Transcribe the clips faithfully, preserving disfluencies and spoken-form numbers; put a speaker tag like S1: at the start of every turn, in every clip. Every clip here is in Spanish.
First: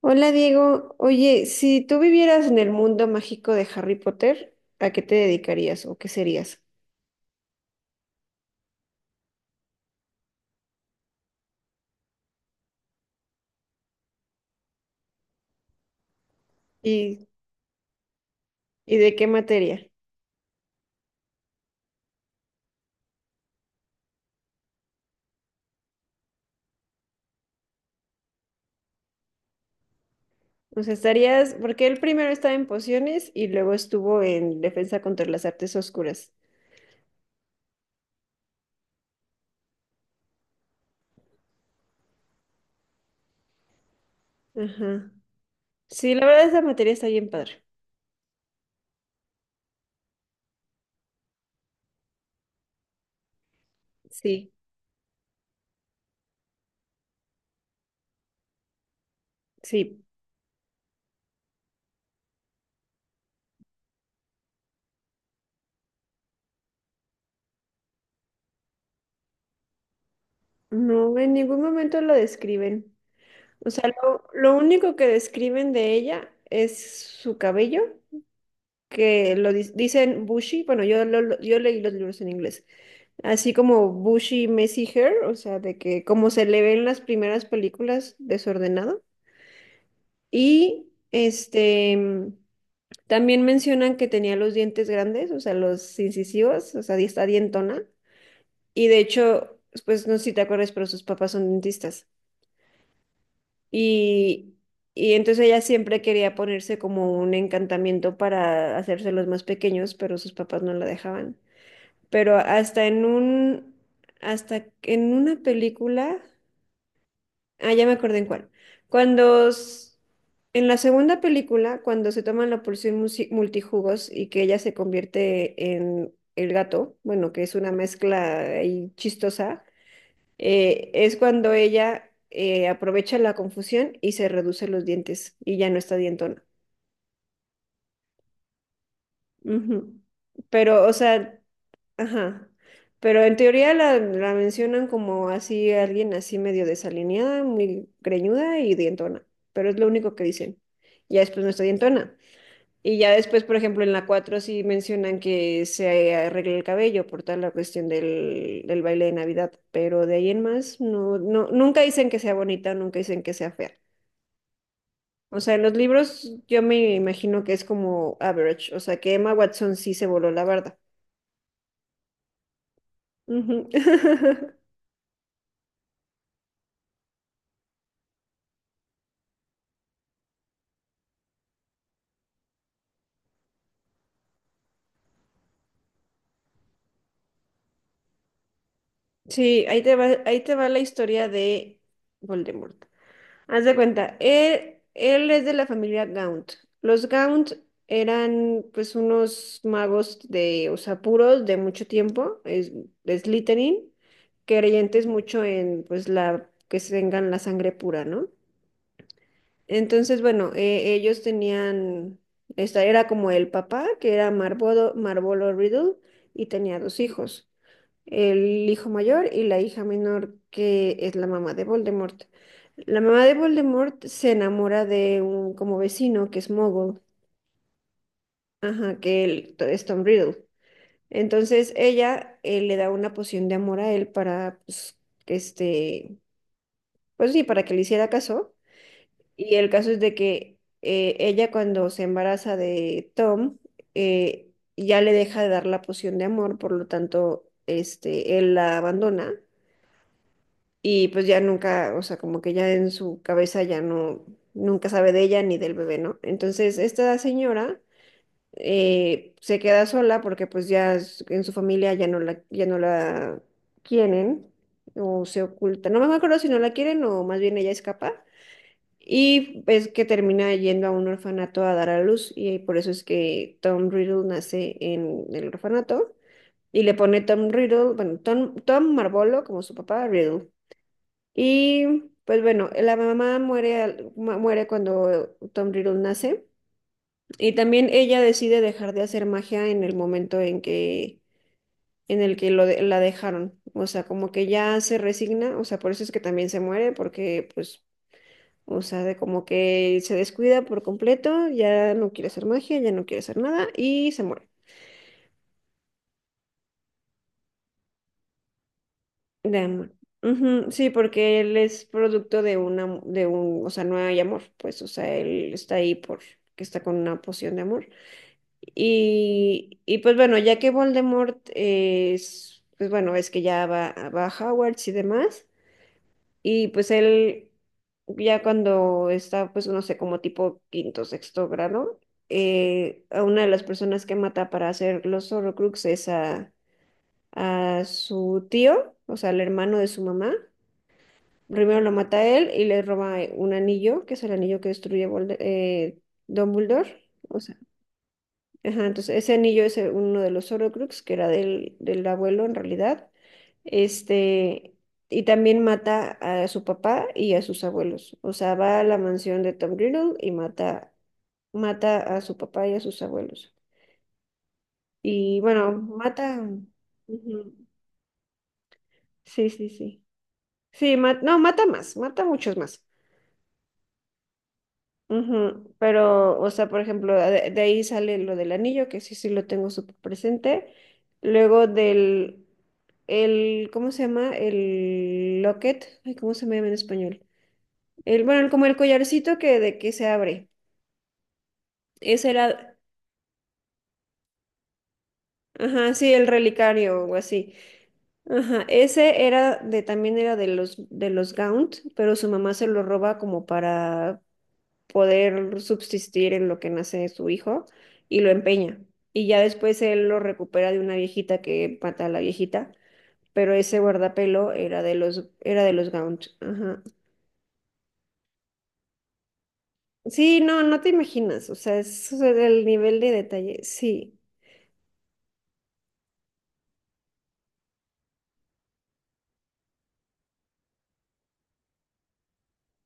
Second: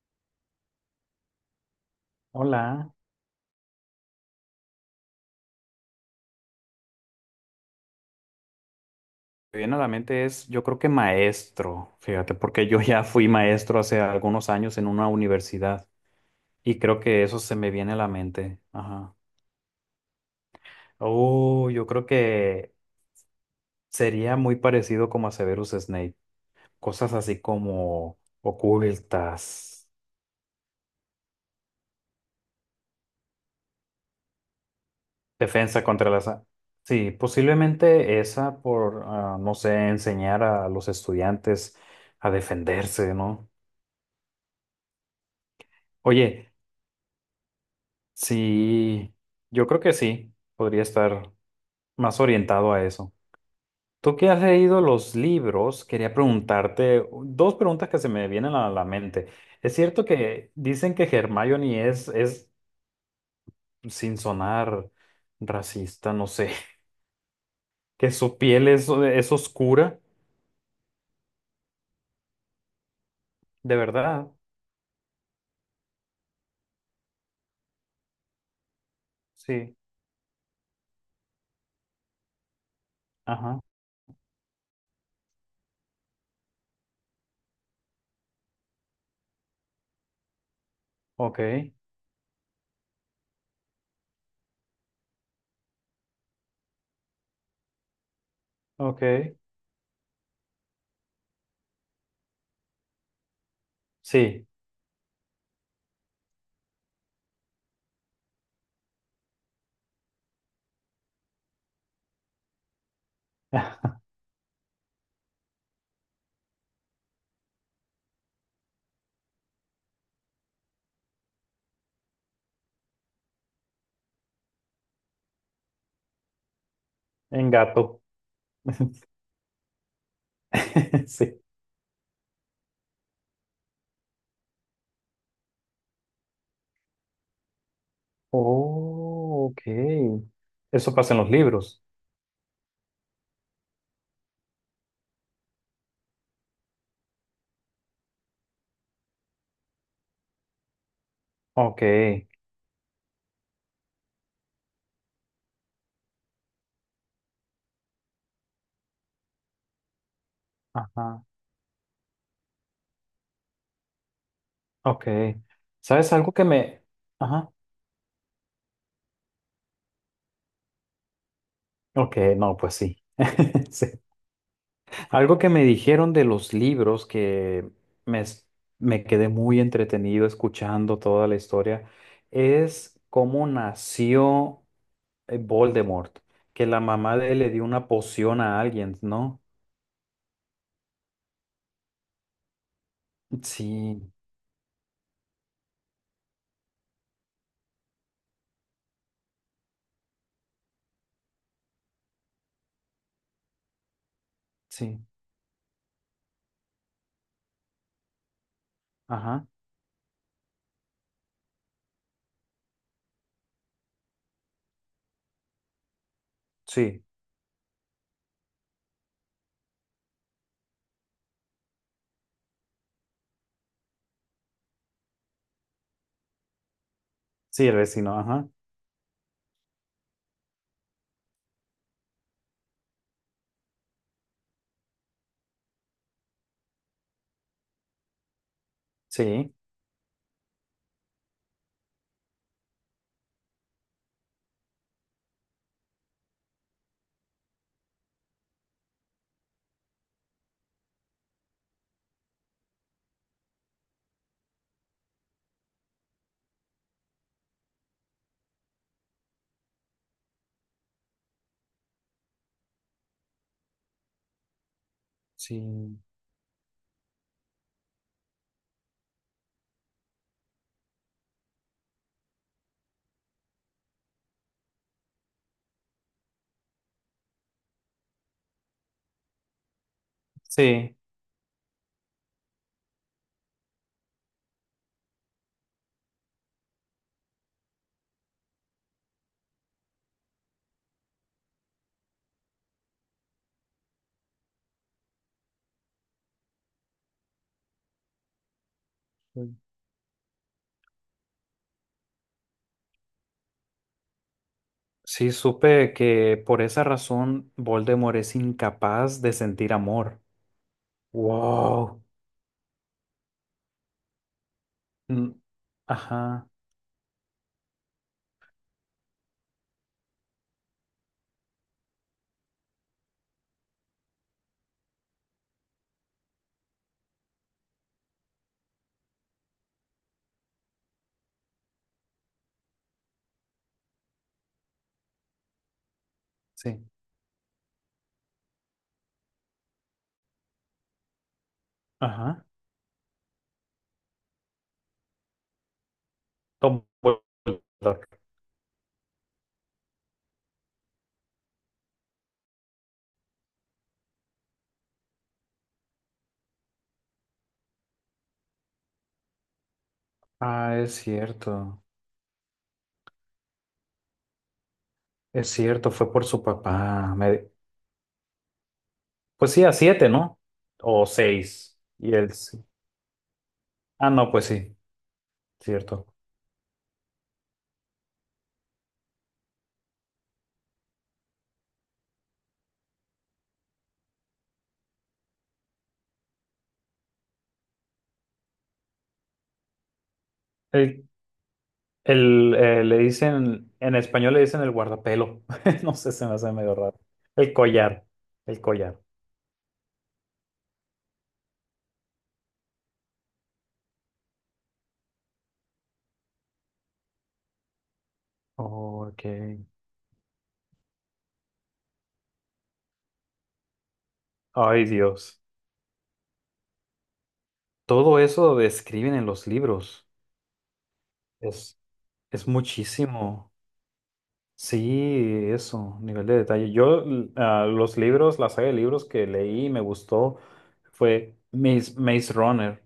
S1: Hola Diego, oye, si tú vivieras en el
S2: Hola,
S1: mundo mágico de Harry Potter, ¿a qué te dedicarías o qué serías?
S2: me viene a la mente es, yo creo que maestro, fíjate, porque yo ya fui maestro hace algunos años en una universidad y creo que
S1: ¿Y,
S2: eso se me viene a la mente.
S1: y de
S2: Ajá.
S1: qué materia?
S2: Oh, yo creo que sería muy parecido como a Severus Snape, cosas así como ocultas,
S1: O sea, estarías, porque él primero estaba en pociones y luego estuvo en defensa contra las artes
S2: defensa contra las...
S1: oscuras.
S2: a- Sí, posiblemente esa por, ah, no sé, enseñar a los estudiantes a defenderse, ¿no?
S1: Ajá. Sí, la verdad
S2: Oye.
S1: esa materia está bien padre.
S2: Sí, yo creo que sí, podría estar más orientado a eso. Tú que has
S1: Sí,
S2: leído los libros, quería preguntarte dos preguntas que se me vienen a la mente. ¿Es
S1: sí.
S2: cierto que dicen que Hermione es, es sin sonar racista, no sé, que su piel es, es oscura?
S1: No, en ningún momento lo describen. O
S2: ¿De
S1: sea, lo,
S2: verdad?
S1: lo único que describen de ella es su cabello, que lo dis-
S2: Sí.
S1: dicen bushy. Bueno, yo, lo- lo- yo leí los libros en inglés. Así
S2: Ajá.
S1: como Bushy Messy Hair, o sea, de que como se le ve en las primeras películas, desordenado. Y
S2: Ok.
S1: este, mm, también mencionan que tenía los dientes grandes, o sea, los incisivos, o sea, di- está dientona. Y de
S2: Ok.
S1: hecho, pues no sé si te acuerdas, pero sus papás son dentistas.
S2: Sí.
S1: Y, y entonces ella siempre quería ponerse como un encantamiento para hacérselos más pequeños, pero sus papás no la dejaban. Pero hasta en un, hasta en una película. Ah, ya me acordé en cuál. Cuando s- en la segunda película, cuando se toman la porción musi- multijugos y que ella se convierte en el gato, bueno, que
S2: En
S1: es una
S2: gato.
S1: mezcla ahí chistosa, eh, es
S2: Sí.
S1: cuando ella eh, aprovecha la confusión y se reduce los dientes y ya no está dientona.
S2: Oh,
S1: Ujú.
S2: ok.
S1: Pero, o
S2: Eso pasa en los
S1: sea,
S2: libros.
S1: ajá. Pero en teoría la, la mencionan como así, alguien así medio desalineada, muy greñuda y dientona. Pero es lo único que dicen. Ya después no está
S2: Ok,
S1: dientona. Y ya después, por ejemplo, en la cuatro sí mencionan que se arregle el cabello por tal la cuestión del, del baile de Navidad. Pero de ahí en más, no,
S2: ajá,
S1: no, nunca dicen que sea bonita, nunca dicen que sea fea.
S2: ok.
S1: O sea, en los
S2: ¿Sabes
S1: libros
S2: algo que
S1: yo
S2: me...
S1: me imagino
S2: Ajá,
S1: que es como average. O sea, que Emma Watson sí se voló la barda.
S2: ok, no, pues sí.
S1: Ujú.
S2: Sí. Algo que me dijeron de los libros que me, es- me quedé muy entretenido escuchando toda la historia es cómo nació eh, Voldemort, que la mamá de él le dio una poción a alguien, ¿no?
S1: Sí, ahí te va, ahí te va la historia de Voldemort. Haz de
S2: Sí,
S1: cuenta, él, él es de la familia Gaunt. Los Gaunt eran pues unos magos de, o sea, puros de mucho tiempo, es, de Slytherin,
S2: sí,
S1: creyentes mucho en pues la, que tengan la sangre pura, ¿no?
S2: ajá,
S1: Entonces, bueno, eh, ellos tenían, esta era como el papá, que era Marvolo, Marvolo Riddle, y tenía dos
S2: sí,
S1: hijos, el hijo mayor y la hija menor, que es la mamá de Voldemort. La mamá de Voldemort se enamora de un como vecino que es Mogul,
S2: sí, vecino, ajá,
S1: ajá, que él to- es Tom Riddle. Entonces ella eh, le da una poción de amor a él para, pues, que este, pues sí, para que le hiciera caso.
S2: sí,
S1: Y el caso es de que eh, ella cuando se embaraza de Tom, eh, ya le deja de dar la poción de amor, por lo tanto, este, él la abandona y pues ya nunca, o sea, como que ya en su cabeza ya no, nunca sabe de ella ni del bebé, ¿no? Entonces, esta señora eh, se queda sola porque pues ya s- en su familia ya no la, ya no la quieren o se oculta.
S2: sí,
S1: No me acuerdo si no la quieren o más bien ella escapa. Y es que termina yendo a un orfanato a dar a luz y por eso es que Tom Riddle nace en el orfanato y le pone Tom Riddle, bueno, Tom, Tom Marvolo como su papá, Riddle.
S2: sí.
S1: Y pues bueno, la mamá muere, al- mu- muere cuando Tom Riddle nace. Y también ella decide dejar de hacer magia en el momento en que, en el que lo de- la dejaron. O sea, como que ya se resigna. O sea, por eso es que también se muere, porque pues, o sea, de como que se descuida por completo, ya no quiere hacer magia, ya no quiere hacer nada y se muere.
S2: Sí, supe que por esa razón Voldemort es incapaz de
S1: De
S2: sentir
S1: amor.
S2: amor.
S1: Ujú. Sí, porque él es
S2: Wow.
S1: producto de una, de un, o sea, no hay amor, pues, o sea,
S2: Mm,
S1: él está ahí porque
S2: ajá,
S1: está con una poción de amor. Y, y pues bueno, ya que Voldemort es, pues bueno, es que ya va, va a Hogwarts y demás, y pues él ya cuando está, pues no sé, como tipo quinto, sexto grado, eh, a una de las personas que mata para hacer los Horrocrux es a,
S2: sí.
S1: a su tío, o sea, el hermano de su mamá. Primero lo mata a
S2: Ajá.
S1: él y le roba eh, un anillo, que es el anillo que destruye Volde- eh,
S2: Tom
S1: Dumbledore. O sea,
S2: Voldemort.
S1: ajá, entonces ese anillo es eh, uno de los Horcrux, que era del, del abuelo en realidad. Este, y también mata a su papá y a sus abuelos. O sea, va a la mansión de Tom Riddle y
S2: Ah,
S1: mata,
S2: es cierto.
S1: mata a su papá y a sus abuelos. Y
S2: Es
S1: bueno,
S2: cierto, fue por
S1: mata.
S2: su papá. Me-
S1: Ujú. Sí,
S2: Pues sí,
S1: sí,
S2: a
S1: sí.
S2: siete, ¿no?
S1: Sí,
S2: O
S1: ma- no, mata
S2: seis.
S1: más,
S2: Y
S1: mata
S2: él
S1: muchos
S2: sí.
S1: más.
S2: Ah, no, pues sí,
S1: Ujú.
S2: cierto.
S1: Pero, o sea, por ejemplo, de, de ahí sale lo del anillo, que sí, sí lo tengo súper presente. Luego del, el, ¿cómo se llama? El locket. Ay, ¿cómo se me llama en español? El, bueno, como el collarcito que de que se abre.
S2: El,
S1: Ese
S2: el,
S1: era,
S2: eh, Le dicen, en español le dicen el guardapelo.
S1: ajá,
S2: No
S1: sí,
S2: sé,
S1: el
S2: se me hace medio raro.
S1: relicario o
S2: El
S1: así.
S2: collar. El
S1: Ajá,
S2: collar.
S1: ese era de, también era de los, de los Gaunt, pero su mamá se lo roba como para poder subsistir en lo que nace su hijo y lo empeña.
S2: Ok.
S1: Y ya después él lo recupera de una viejita que mata a la viejita, pero ese guardapelo era
S2: Ay,
S1: de los,
S2: Dios.
S1: era de los Gaunt. Ajá.
S2: Todo eso lo describen en los libros.
S1: Sí, no, no te imaginas, o
S2: Es,
S1: sea, es, o sea,
S2: es
S1: el nivel de
S2: muchísimo.
S1: detalle, sí.
S2: Sí, eso, nivel de detalle. Yo, l- ah, los libros, la saga de libros que leí y me gustó fue Maze, Maze Runner.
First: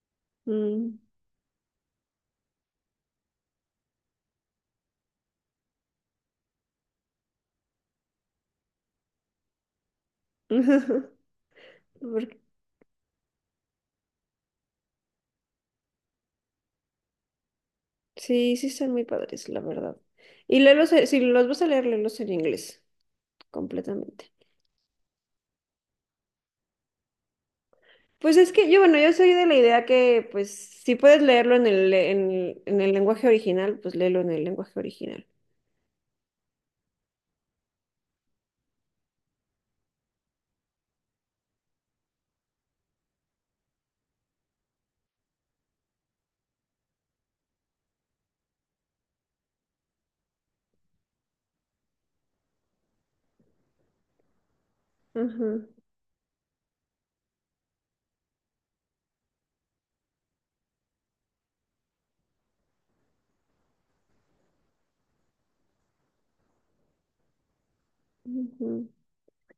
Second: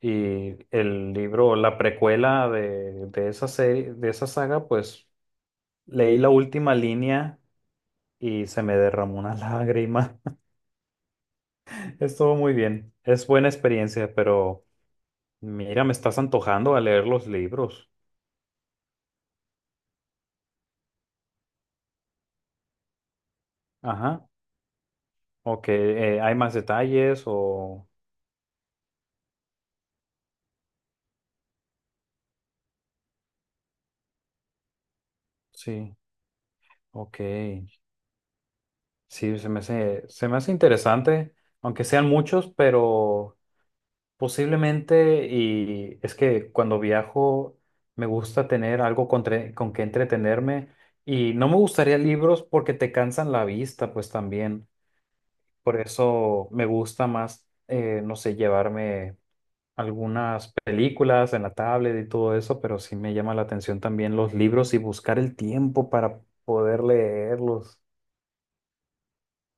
S2: Y
S1: Mm.
S2: el libro, la precuela de, de esa serie, de esa saga, pues leí la última línea y se me derramó una lágrima. Estuvo
S1: Porque-
S2: muy bien. Es buena experiencia, pero mira, me estás antojando a leer los libros.
S1: sí, sí están muy padres, la verdad. Y léelos, eh, si los vas a leer, léelos en inglés,
S2: Ajá.
S1: completamente.
S2: Ok, eh, ¿hay más detalles o...?
S1: Pues es que yo, bueno, yo soy de la idea que, pues, si puedes leerlo en el, en, el- en el lenguaje original, pues léelo en el lenguaje original.
S2: Sí, ok. Sí, se me hace, se me hace interesante, aunque sean muchos, pero posiblemente, y es que cuando viajo me gusta tener algo con, tre- con que entretenerme y no me gustaría libros porque te cansan la vista, pues también.
S1: Ajá,
S2: Por eso me gusta más, eh, no sé, llevarme... algunas películas en la tablet y todo eso, pero sí me llama la atención también los libros y buscar el tiempo para poder leerlos.
S1: ajá,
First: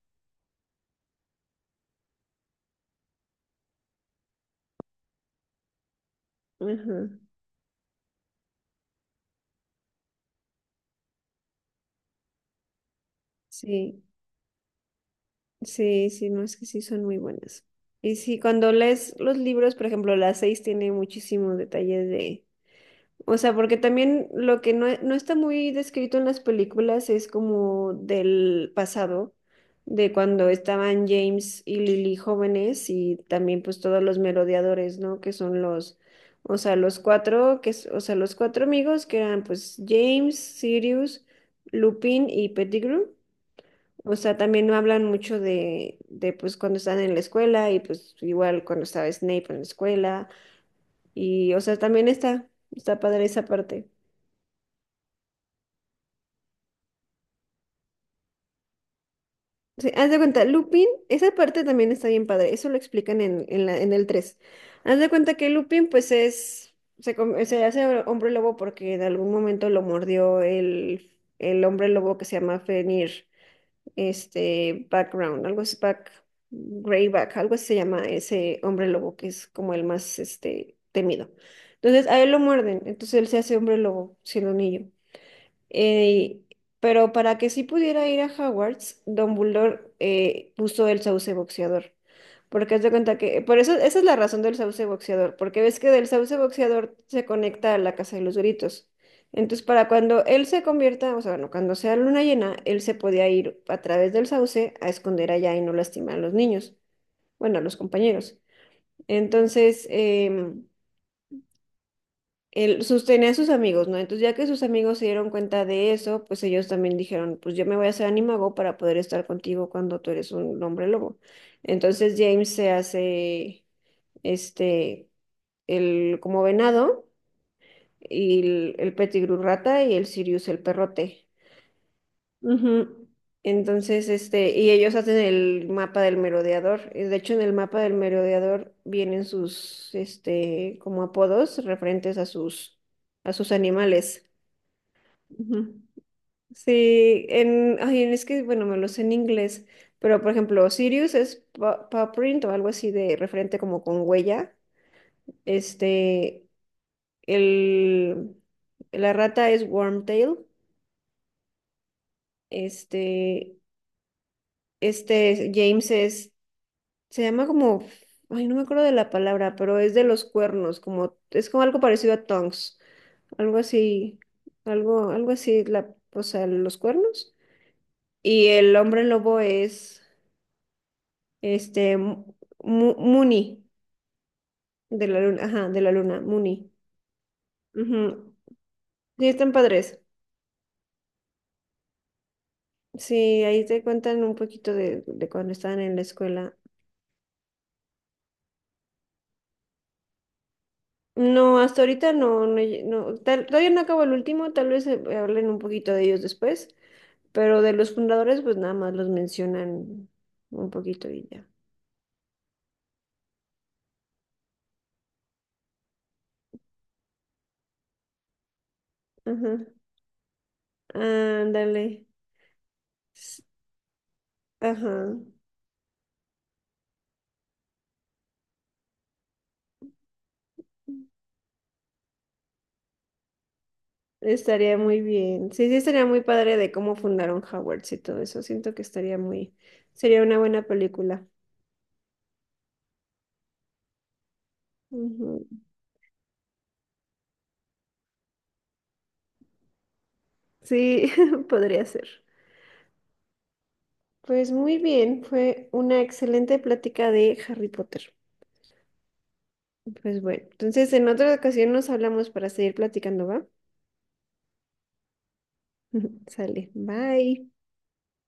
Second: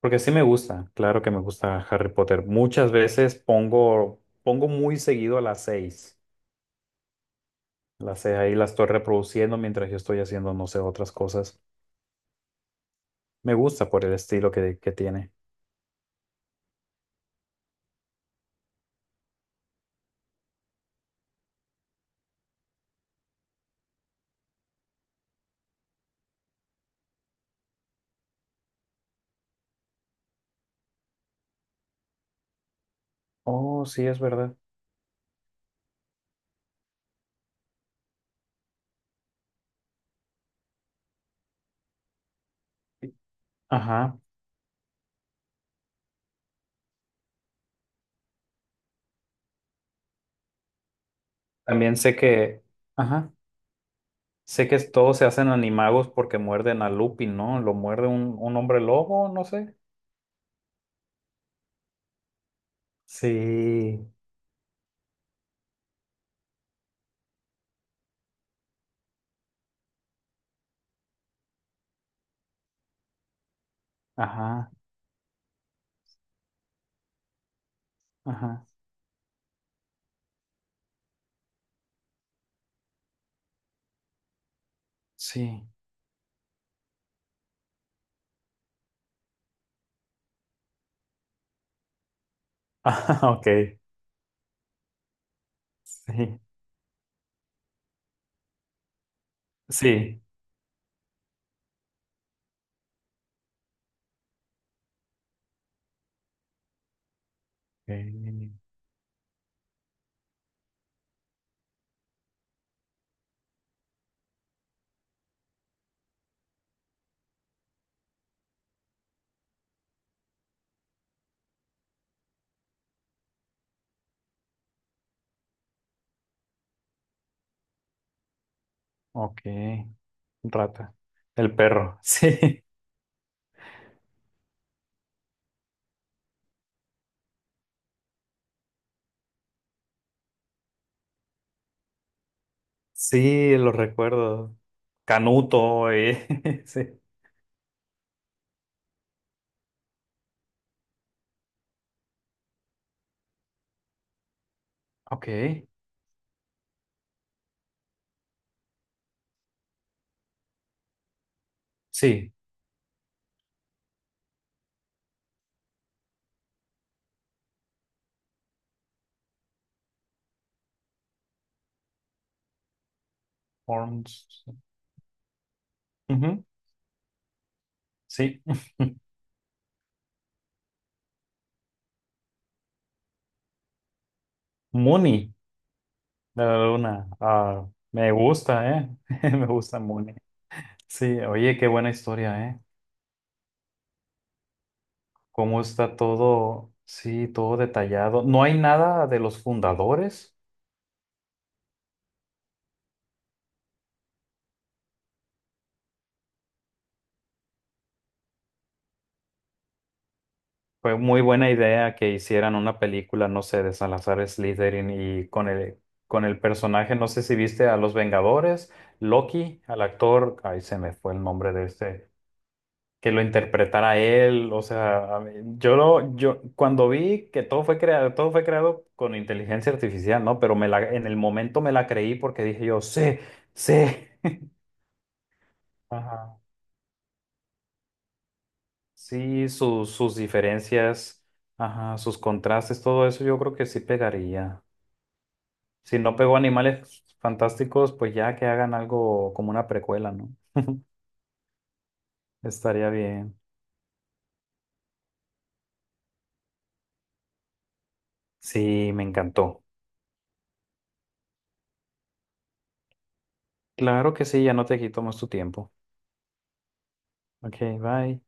S2: Porque sí me gusta, claro que me gusta Harry Potter. Muchas veces pongo, pongo muy seguido a las seis.
S1: ajá.
S2: Las seis ahí las estoy reproduciendo mientras yo estoy haciendo, no sé, otras cosas. Me gusta
S1: Sí,
S2: por el estilo que, que tiene.
S1: sí, sí, no, es que sí son muy buenas. Y sí, cuando lees los libros, por ejemplo, las seis tiene muchísimos detalles. O sea, porque también lo que no, no está muy descrito en las películas es como del pasado, de cuando estaban James y Lily jóvenes y también pues
S2: Oh,
S1: todos
S2: sí,
S1: los
S2: es verdad.
S1: merodeadores, ¿no? Que son los, o sea, los cuatro, que, es- o sea, los cuatro amigos que eran pues James, Sirius, Lupin y Pettigrew. O
S2: Ajá.
S1: sea, también no hablan mucho de, de pues cuando están en la escuela y pues igual cuando estaba Snape en la escuela y, o sea,
S2: También
S1: también
S2: sé
S1: está,
S2: que,
S1: está padre
S2: ajá.
S1: esa parte.
S2: Sé que todos se hacen animagos porque muerden a Lupin, ¿no? Lo muerde un, un hombre lobo, no sé.
S1: Sí, haz de cuenta, Lupin, esa parte también está bien padre, eso lo explican en, en, la- en el
S2: Sí,
S1: tres. Haz de cuenta que Lupin pues es, se, com- se hace hombre lobo porque en algún momento lo mordió el, el hombre lobo que se llama Fenrir,
S2: ajá,
S1: este, Background, algo así, Back, Greyback, algo así se llama ese
S2: ajá,
S1: hombre lobo que es como el más, este, temido. Entonces a él lo muerden, entonces él se hace hombre lobo siendo niño.
S2: sí.
S1: Eh, pero para que sí pudiera ir a Hogwarts, Dumbledore eh, puso el sauce boxeador. Porque haz de cuenta
S2: Ajá,
S1: que,
S2: ok,
S1: por eso, esa es la razón del sauce boxeador, porque ves que del sauce
S2: sí,
S1: boxeador se conecta a la Casa de los Gritos. Entonces, para
S2: sí.
S1: cuando él se convierta, o sea, bueno, cuando sea luna llena, él se podía ir a través del sauce a esconder allá y no lastimar a los niños, bueno, a los compañeros.
S2: Ok,
S1: Entonces, em, él sostenía a sus amigos, ¿no? Entonces, ya que sus amigos se dieron cuenta de eso, pues ellos también dijeron, pues yo me voy a hacer animago para poder estar contigo cuando tú eres un hombre lobo. Entonces, James se hace, este, el como venado, y el, el
S2: ok,
S1: Pettigrew rata y el Sirius el
S2: rata.
S1: perrote.
S2: El perro, sí,
S1: Ujú. Entonces, este, y ellos hacen el mapa del merodeador. Y de hecho, en el mapa del merodeador vienen sus, este, como apodos referentes a sus, a sus,
S2: sí, lo
S1: animales.
S2: recuerdo.
S1: Ujú.
S2: Canuto, eh, sí.
S1: Sí, en, ay, es que, bueno, me lo sé en inglés, pero por ejemplo, Sirius es pa- paw print o algo así de referente como con huella.
S2: Ok,
S1: Este, el, la rata es Wormtail.
S2: sí.
S1: Este, este James es, se llama como, ay, no me acuerdo de la palabra, pero es de los cuernos, como, es como algo parecido a tongs, algo así,
S2: Horns.
S1: algo, algo así, la, o
S2: Ujú,
S1: sea, los cuernos.
S2: sí.
S1: Y el hombre lobo es. Este, Mu- Mu- Muni, de la
S2: Mooney,
S1: luna, ajá, de la luna,
S2: la
S1: Muni.
S2: luna. Ah, me
S1: Ujú.
S2: gusta, ¿eh?
S1: Sí,
S2: Me
S1: están
S2: gusta
S1: padres.
S2: Mooney. Sí, oye, qué buena historia, ¿eh?
S1: Sí, ahí te cuentan un poquito de, de cuando
S2: Cómo
S1: estaban
S2: está
S1: en la escuela.
S2: todo, sí, todo detallado. No hay nada de los fundadores.
S1: No, hasta ahorita no, no, lle- no, tal- todavía no acabo el último, tal vez eh, hablen un poquito de ellos después, pero de los fundadores pues nada más los mencionan un
S2: Fue
S1: poquito
S2: muy
S1: y ya.
S2: buena idea que hicieran una película, no sé, de Salazar Slytherin y con el, con el personaje, no sé si viste a Los Vengadores, Loki,
S1: Ajá,
S2: al actor, ay, se me fue el nombre de
S1: ándale.
S2: este, que lo
S1: S-
S2: interpretara él, o sea,
S1: Ajá.
S2: a mí- yo lo, yo cuando vi que todo fue creado, todo fue creado con inteligencia artificial, ¿no? Pero me la, en el momento me la creí porque dije yo, sí. Sí,
S1: Estaría muy bien. Sí, sí, estaría muy
S2: ajá.
S1: padre de cómo fundaron Hogwarts y todo eso. Siento que estaría
S2: Sí,
S1: muy,
S2: sus, sus
S1: sería una buena
S2: diferencias,
S1: película.
S2: ajá, sus contrastes, todo eso yo creo que sí pegaría.
S1: Ujú.
S2: Si no pegó Animales Fantásticos, pues ya que hagan algo como una precuela, ¿no?
S1: Sí, podría ser.
S2: Estaría bien.
S1: Pues muy bien, fue una excelente plática de Harry Potter.
S2: Sí, me encantó.
S1: Pues bueno, entonces en otra ocasión nos hablamos para seguir platicando, ¿va?
S2: Claro que sí, ya no te quito más tu tiempo.
S1: Sale, bye.
S2: Ok, bye.